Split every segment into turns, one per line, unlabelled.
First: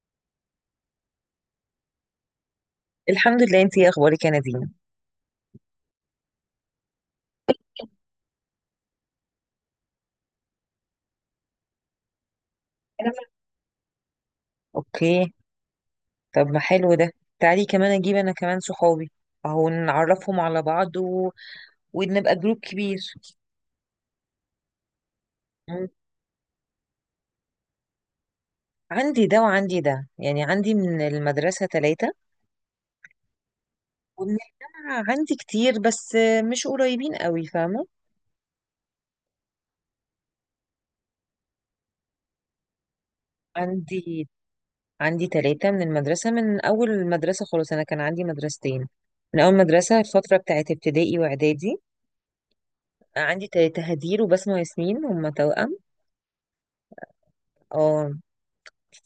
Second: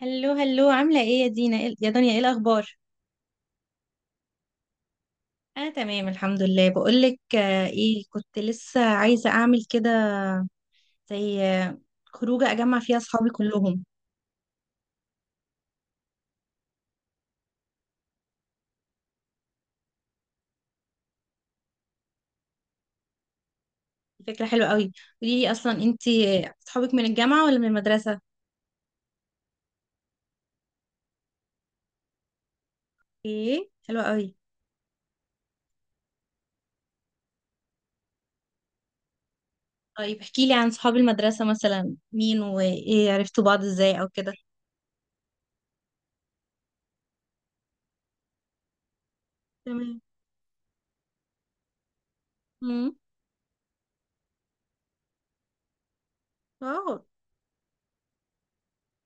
هلو هلو، عاملة ايه يا دينا يا دنيا ايه الأخبار؟
الحمد لله. انتي ايه اخبارك يا نادين؟
أنا تمام الحمد لله. بقولك ايه، كنت لسه عايزة أعمل كده زي خروجة أجمع فيها
أنا
أصحابي كلهم.
اوكي. طب ما حلو ده. تعالي كمان اجيب انا كمان صحابي. اهو نعرفهم على بعض ونبقى جروب كبير.
فكرة حلوة قوي. قوليلي أصلا
مم.
انتي أصحابك من الجامعة ولا من المدرسة؟
عندي ده وعندي ده، يعني عندي من المدرسة ثلاثة
ايه، حلوة قوي.
ومن الجامعة عندي كتير بس مش قريبين قوي، فاهمة؟
طيب احكيلي عن صحاب المدرسة، مثلا مين وايه، عرفتوا بعض ازاي أو
عندي
كده.
عندي ثلاثة من المدرسة. من أول المدرسة خلاص، أنا كان عندي مدرستين، من أول مدرسة
تمام.
الفترة بتاعت ابتدائي وإعدادي.
امم
عندي ثلاثة: هدير وبسمة وياسمين، هما توأم.
واو.
اه.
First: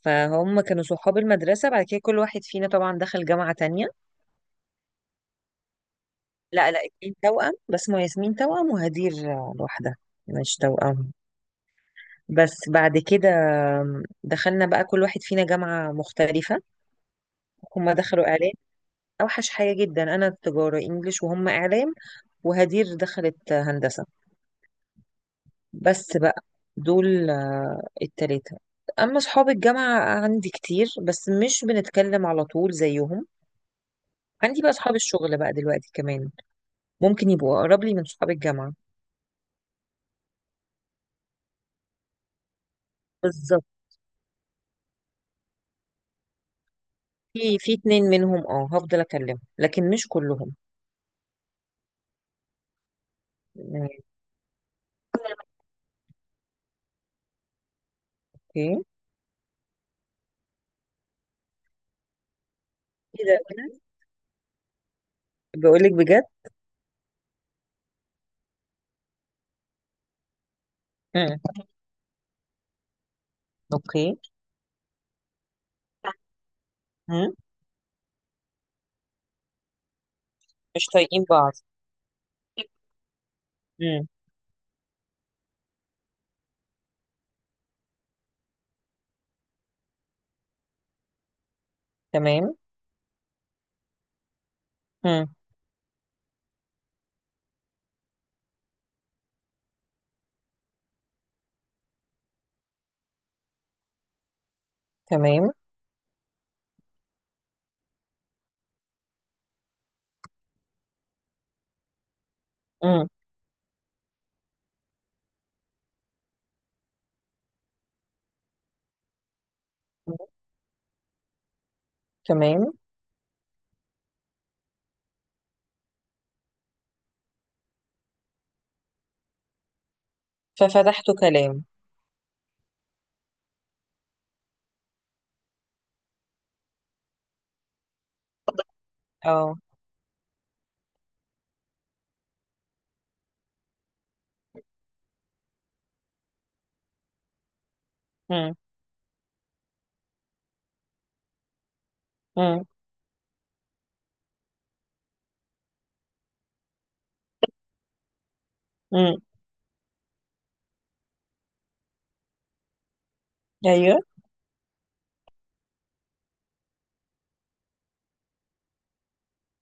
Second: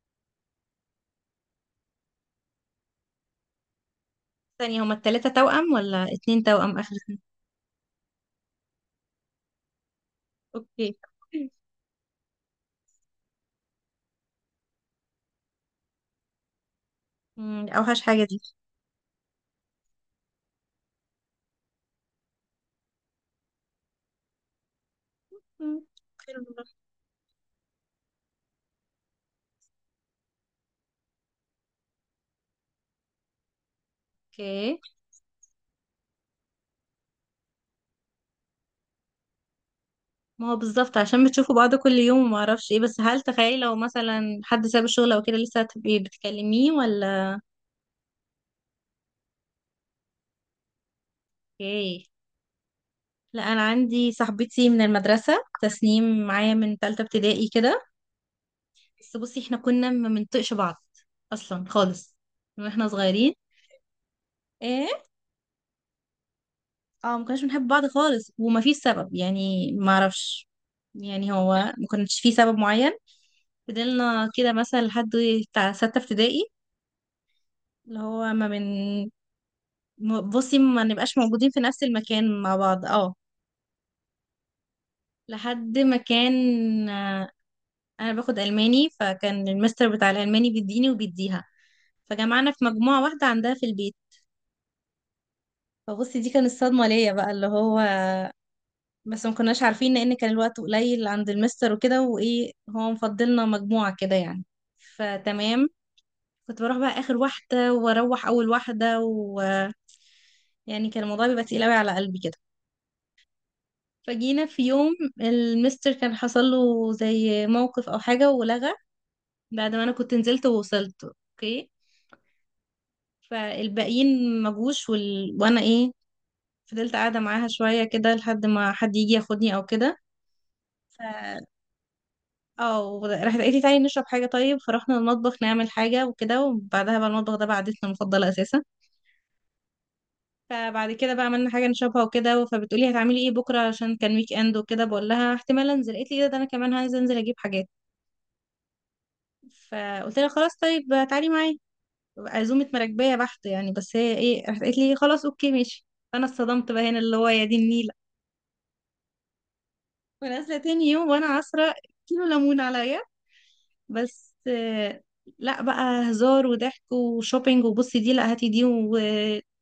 فهم كانوا صحاب المدرسة، بعد كده كل واحد فينا طبعا دخل جامعة تانية.
ثانية، هما التلاتة توأم ولا اتنين
لا
توأم
لا،
آخر؟
اتنين توأم بس، ما ياسمين توأم وهدير لوحدها، مش
اوكي.
توأم. بس بعد كده دخلنا بقى كل واحد فينا جامعة مختلفة.
مم، دي
هما
أوحش حاجة
دخلوا
دي.
إعلام، أوحش حاجة جدا. أنا تجارة إنجليش وهم إعلام، وهدير دخلت هندسة.
مم.
بس
حلو.
بقى، دول التلاتة. أما أصحاب الجامعة عندي كتير بس مش بنتكلم على طول زيهم. عندي بقى
اوكي،
أصحاب الشغل بقى دلوقتي كمان، ممكن يبقوا اقرب لي من صحاب الجامعه.
ما هو بالظبط عشان بتشوفوا بعض كل يوم وما اعرفش ايه. بس هل تخيلي
بالظبط.
لو مثلا حد ساب الشغل او كده لسه هتبقي بتكلميه ولا
في اتنين منهم، هفضل اكلمهم لكن مش كلهم.
ايه. لا، انا
يعني.
عندي صاحبتي من المدرسه تسنيم، معايا من ثالثه ابتدائي كده.
اوكي.
بس بصي احنا كنا ما بنطقش بعض اصلا خالص من واحنا
ايه
صغيرين.
ده!
ايه،
بقول لك بجد.
اه، ما كناش بنحب بعض خالص وما فيش سبب يعني، ما اعرفش،
امم.
يعني هو ما كانش فيه سبب معين.
اوكي.
فضلنا كده مثلا لحد بتاع سته ابتدائي،
امم.
اللي هو ما بن م- بصي ما
مش
نبقاش
طايقين
موجودين
بعض.
في نفس المكان مع بعض، اه،
امم.
لحد ما كان، آه، انا باخد الماني، فكان المستر بتاع الالماني بيديني وبيديها، فجمعنا
تمام.
في مجموعة واحدة عندها في البيت.
امم.
فبصي دي كانت الصدمة ليا بقى، اللي هو بس ما كناش عارفين لان كان الوقت قليل عند المستر وكده، وايه، هو مفضلنا مجموعة كده يعني.
تمام.
فتمام، كنت بروح بقى اخر واحدة، واروح اول واحدة ويعني، كان الموضوع بيبقى تقيل قوي على قلبي كده.
امم.
فجينا في يوم المستر كان حصل له زي موقف او حاجة ولغى، بعد ما انا كنت نزلت ووصلت اوكي.
تمام.
فالباقيين ما جوش، وانا ايه، فضلت قاعدة معاها شوية كده لحد ما حد يجي ياخدني او كده. ف
ففتحت كلام.
اه، راحت قالت لي تعالي نشرب حاجة، طيب فرحنا المطبخ نعمل حاجة وكده، وبعدها بقى المطبخ ده بقى عادتنا المفضلة اساسا.
اه.
فبعد كده بقى عملنا حاجة نشربها وكده، فبتقولي هتعملي ايه بكرة عشان كان ويك اند وكده، بقول لها احتمال انزل، قالت لي ايه ده، ده انا كمان هنزل، انزل اجيب حاجات.
امم.
فقلت لها خلاص طيب تعالي معايا،
امم.
عزومة مراكبية بحت يعني، بس هي ايه، راحت قالت لي خلاص اوكي ماشي. فانا اتصدمت بقى هنا، اللي هو يا دي النيلة،
امم.
ونازلة تاني يوم وانا عصرة كيلو ليمون عليا.
ايوه.
بس لا بقى هزار وضحك وشوبينج، وبصي دي، لا هاتي دي، وطلع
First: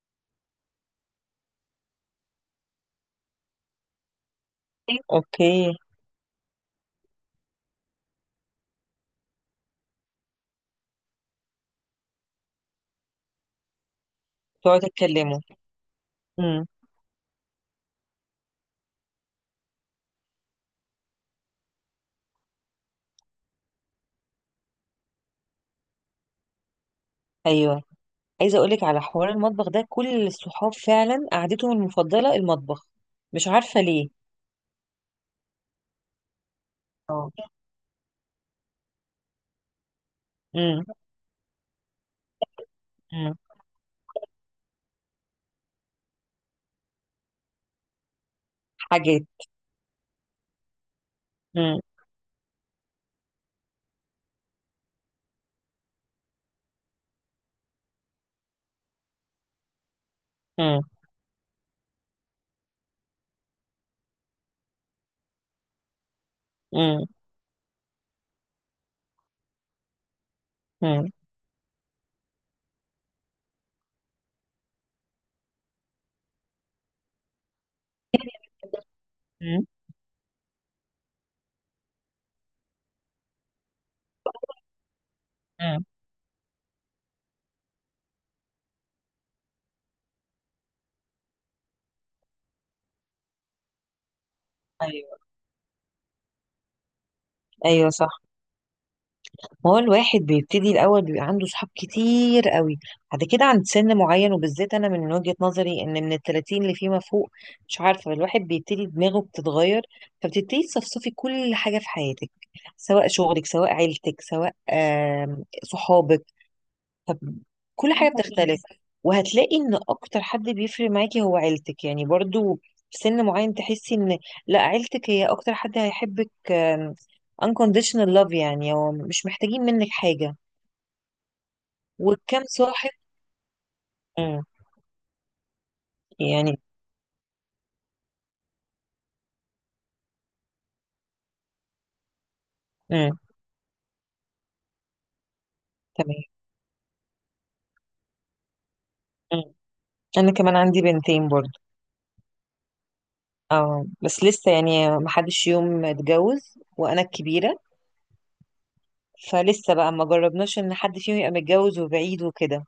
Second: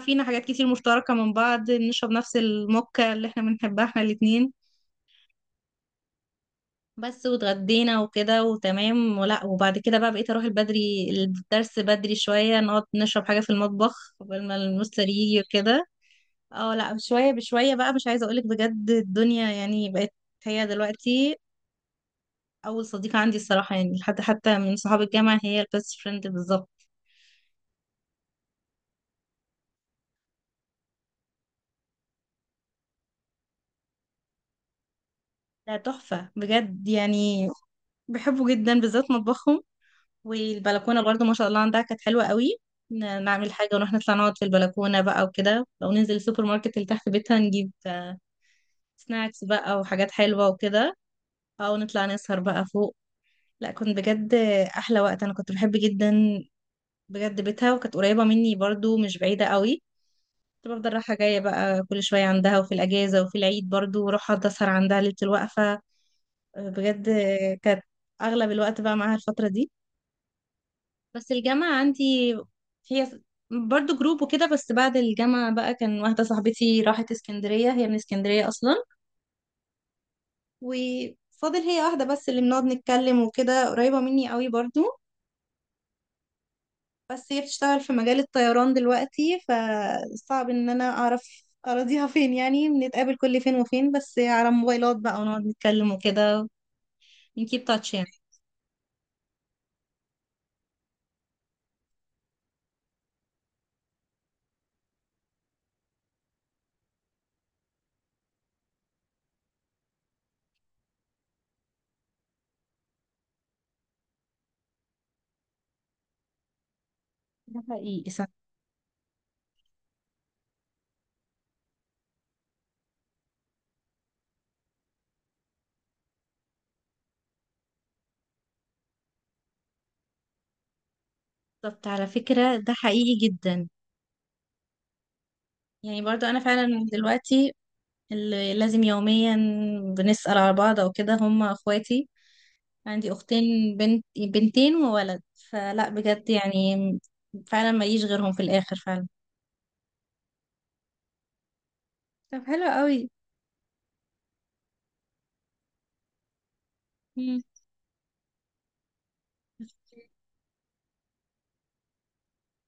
فينا حاجات كتير مشتركة من بعض، نشرب نفس الموكا اللي احنا بنحبها احنا الاتنين.
اوكي.
بس واتغدينا وكده وتمام ولا. وبعد كده بقى بقيت اروح البدري، الدرس بدري شوية نقعد نشرب حاجة في المطبخ قبل ما
تقعدوا
المستر يجي
تتكلموا.
وكده.
امم.
اه لا، بشوية بشوية بقى، مش عايزة اقولك بجد الدنيا يعني بقت، هي دلوقتي اول صديقة عندي الصراحة يعني، لحد حتى من صحاب الجامعة هي البيست فريند بالظبط.
ايوه، عايزه اقول لك على حوار المطبخ ده، كل الصحاب فعلا قعدتهم المفضله المطبخ، مش عارفه ليه.
ده تحفة بجد
اه.
يعني، بحبه جدا، بالذات مطبخهم
امم.
والبلكونه برضو ما شاء الله عندها كانت حلوه قوي.
امم.
نعمل حاجه ونروح نطلع نقعد في البلكونه بقى وكده، او ننزل السوبر ماركت اللي تحت بيتها نجيب
حاجات.
سناكس بقى وحاجات حلوه وكده، او
امم.
نطلع نسهر بقى فوق. لا كنت بجد احلى وقت، انا كنت بحب جدا بجد بيتها، وكانت قريبه مني برضو، مش بعيده قوي. كنت
امم.
بفضل رايحه جايه بقى كل شويه عندها، وفي الاجازه وفي العيد برضو، واروح اقعد اسهر عندها ليله الوقفه
امم.
بجد. كانت اغلب الوقت بقى معاها الفتره دي.
امم.
بس الجامعة عندي، هي برضو جروب وكده، بس بعد الجامعة بقى كان واحدة صاحبتي راحت اسكندرية، هي من اسكندرية أصلا،
امم.
وفاضل هي واحدة بس اللي بنقعد نتكلم وكده، قريبة مني قوي برضو.
امم.
بس هي بتشتغل في مجال الطيران دلوقتي، فصعب ان انا اعرف اراضيها فين يعني، بنتقابل كل فين وفين، بس على موبايلات
ايوه.
بقى ونقعد نتكلم وكده، نكيب
ايوه
تاتش
صح.
يعني.
ما هو الواحد بيبتدي الاول بيبقى عنده صحاب كتير قوي، بعد كده عند سن معين، وبالذات انا من وجهة نظري، ان من التلاتين اللي فيما فوق، مش عارفه، الواحد بيبتدي دماغه بتتغير، فبتبتدي تصفصفي كل حاجه في حياتك، سواء شغلك سواء عيلتك سواء صحابك. طب،
ده
كل
حقيقي
حاجة
صح.
بتختلف، وهتلاقي ان اكتر حد بيفرق معاكي هو عيلتك يعني برضو. في سن معين تحسي ان، لا، عيلتك هي اكتر حد هيحبك، unconditional love، يعني هو مش محتاجين منك حاجة.
بالظبط على
وكم
فكرة ده
صاحب.
حقيقي جدا.
مم.
يعني برضو انا
يعني.
فعلا دلوقتي اللي لازم يوميا بنسأل على بعض او كده هم اخواتي، عندي
مم.
اختين بنت بنتين وولد. فلا
تمام.
بجد يعني، فعلا ماليش غيرهم في الاخر فعلا.
مم. انا كمان عندي بنتين برضو.
طب حلو قوي.
اه بس لسه يعني ما حدش يوم اتجوز وانا
مم.
الكبيرة، فلسه بقى ما جربناش ان حد فيهم يبقى متجوز وبعيد وكده.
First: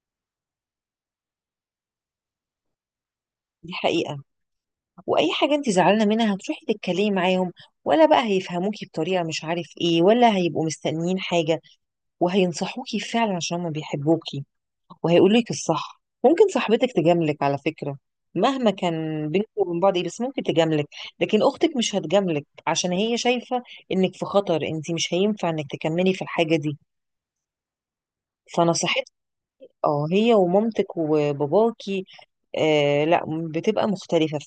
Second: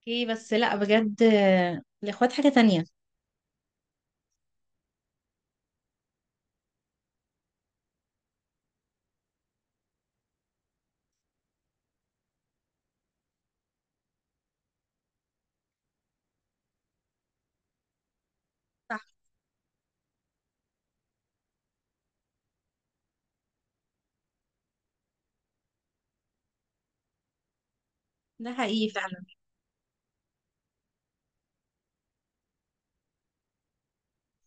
اوكي بس لا بجد، الاخوات حاجة تانية.
دي حقيقة. واي حاجه انت زعلانه منها هتروحي تتكلمي معاهم، ولا بقى هيفهموكي بطريقه مش عارف ايه، ولا هيبقوا مستنيين حاجه، وهينصحوكي فعلا عشان هما بيحبوكي، وهيقولولك الصح. ممكن صاحبتك تجاملك على فكره، مهما
صح،
كان بينكم وبين بعض ايه بس ممكن تجاملك، لكن اختك مش هتجاملك عشان هي شايفه انك في خطر، انت مش هينفع انك تكملي في الحاجه دي.
ده حقيقي
فنصيحتك
فعلا.
اه هي ومامتك وباباكي، لا بتبقى مختلفه.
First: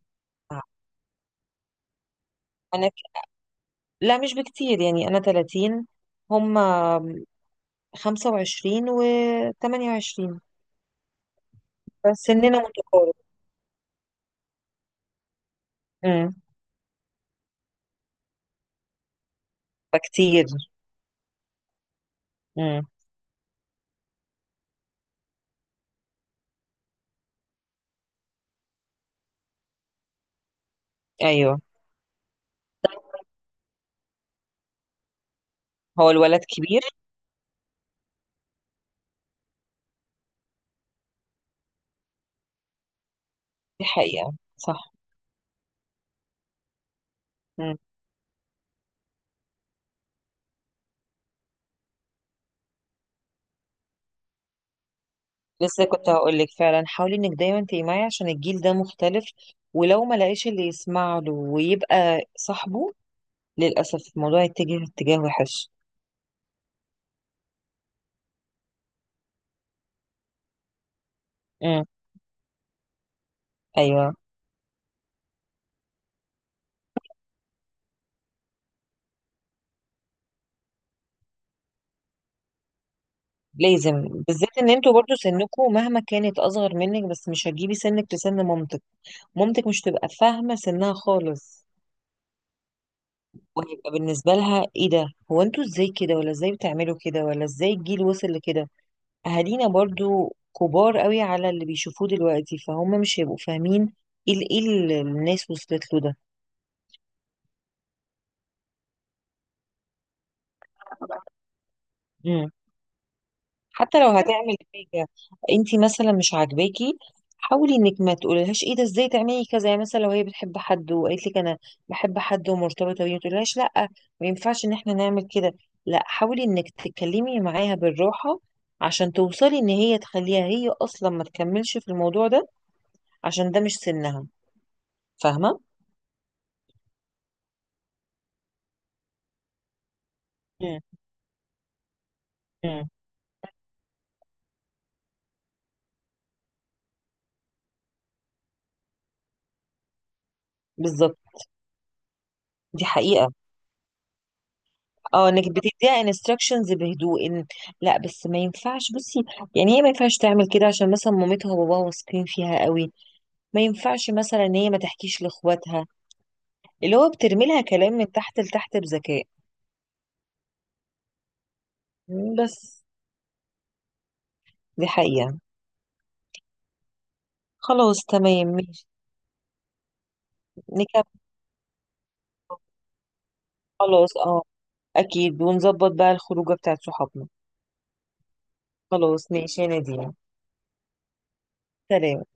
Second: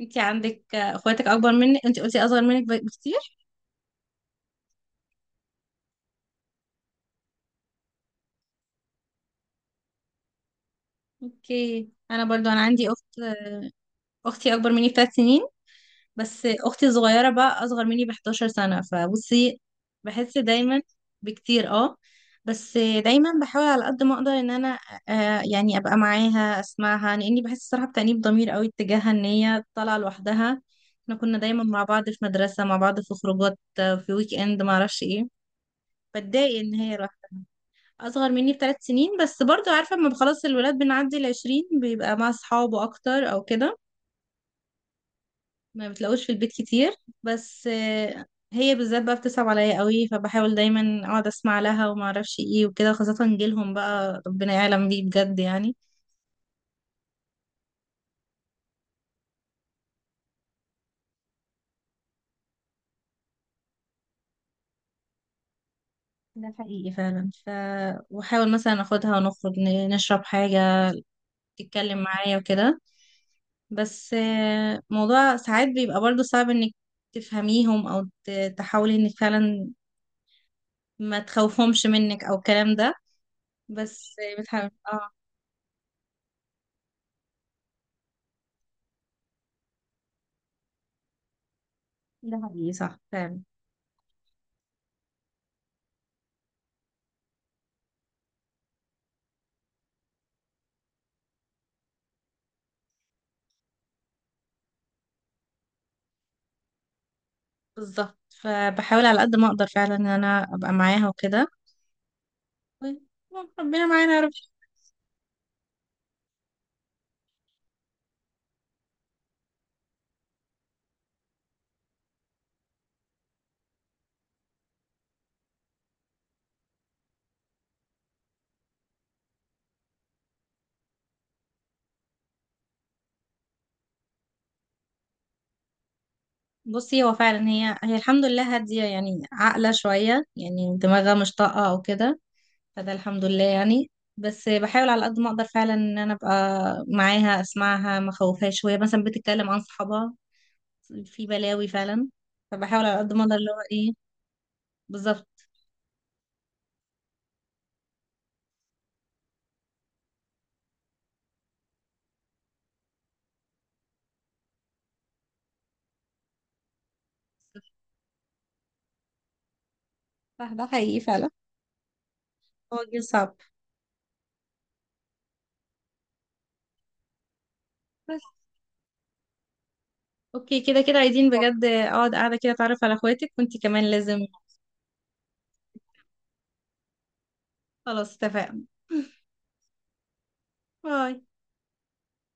انت
فعلا.
عندك، اخواتك اكبر منك، انت قلتي اصغر منك بكتير.
لا مش بكتير، يعني أنا 30، هم 25 و 28،
اوكي، انا برضو
فسننا
انا عندي
متقارب.
اخت، اختي اكبر مني بثلاث سنين،
امم.
بس اختي الصغيره بقى اصغر مني ب 11 سنه، فبصي بحس
فكتير.
دايما بكتير، اه. بس
امم.
دايما بحاول على قد ما اقدر ان انا، آه يعني، ابقى معاها اسمعها، لاني بحس الصراحه بتأنيب ضمير قوي اتجاهها ان هي طالعه لوحدها. احنا كنا
أيوه.
دايما مع بعض في مدرسه، مع بعض في خروجات، في ويك اند ما اعرفش ايه.
هو الولد
بتضايق ان
كبير.
هي لوحدها، اصغر مني بثلاث سنين، بس برضو عارفه اما خلاص الولاد بنعدي العشرين بيبقى مع اصحابه اكتر او كده،
دي حقيقة صح.
ما بتلاقوش في البيت كتير. بس
مم.
هي بالذات بقى بتصعب عليا قوي، فبحاول دايما اقعد اسمع لها وما اعرفش ايه وكده، خاصة جيلهم بقى ربنا يعلم بيه بجد يعني.
لسه كنت هقول لك فعلا، حاولي انك دايما تبقي معي عشان الجيل ده مختلف، ولو ما لقاش اللي يسمع له ويبقى صاحبه، للأسف الموضوع يتجه اتجاه وحش.
ده حقيقي فعلا. واحاول مثلا اخدها ونخرج نشرب حاجة،
مم.
تتكلم معايا وكده.
ايوه
بس موضوع ساعات بيبقى برضو صعب انك تفهميهم او تحاولي انك فعلا ما تخوفهمش منك او الكلام ده.
لازم.
بس
بالذات
بتحاول
ان انتوا
اه.
برضو سنكم مهما كانت اصغر منك، بس مش هتجيبي سنك لسن مامتك. مامتك مش تبقى فاهمة سنها خالص،
ده حقيقي صح فعلا.
وهيبقى بالنسبة لها ايه ده، هو انتوا ازاي كده؟ ولا ازاي بتعملوا كده؟ ولا ازاي الجيل وصل لكده؟ اهالينا برضو كبار قوي على اللي بيشوفوه دلوقتي، فهم مش هيبقوا فاهمين ايه ايه اللي الناس وصلت له.
بالظبط، فبحاول على قد ما اقدر فعلا ان انا ابقى معاها وكده.
ده،
ربنا
حتى لو
معانا يا رب.
هتعمل حاجة انتي مثلا مش عاجباكي، حاولي انك ما تقوليلهاش ايه ده ازاي تعملي كذا، يعني مثلا لو هي بتحب حد وقالت لك انا بحب حد ومرتبطة بيه، ما تقوليلهاش لا ما ينفعش ان احنا نعمل كده، لا، حاولي انك تتكلمي معاها بالراحة عشان توصلي ان هي تخليها هي اصلا ما تكملش في الموضوع ده عشان ده مش سنها. فاهمة؟
بصي هو فعلا هي الحمد لله هادية يعني، عاقلة شوية يعني،
مم.
دماغها مش طاقة او كده،
مم.
فده الحمد لله يعني. بس بحاول على قد ما اقدر فعلا ان انا ابقى معاها، اسمعها، ما اخوفهاش. شوية مثلا بتتكلم عن صحابها
بالظبط.
في بلاوي فعلا،
دي
فبحاول على قد ما
حقيقة.
اقدر اللي هو ايه. بالظبط
اه انك بتديها انستراكشنز بهدوء، إن لا بس ما ينفعش، بصي يعني هي ما ينفعش تعمل كده عشان مثلا مامتها وباباها واثقين فيها قوي، ما ينفعش مثلا ان هي ما تحكيش لاخواتها، اللي هو بترمي لها كلام من تحت لتحت بذكاء
صح، ده حقيقي فعلا. هو
بس.
جيل صعب.
دي حقيقة. خلاص تمام ماشي.
اوكي كده كده
نكمل.
عايزين بجد اقعد قاعدة كده اتعرف على اخواتك، وانتي كمان
خلاص،
لازم.
اكيد، ونظبط بقى الخروجه بتاعت صحابنا.
خلاص اتفقنا.
خلاص ماشي يا نادين.
باي.
سلام.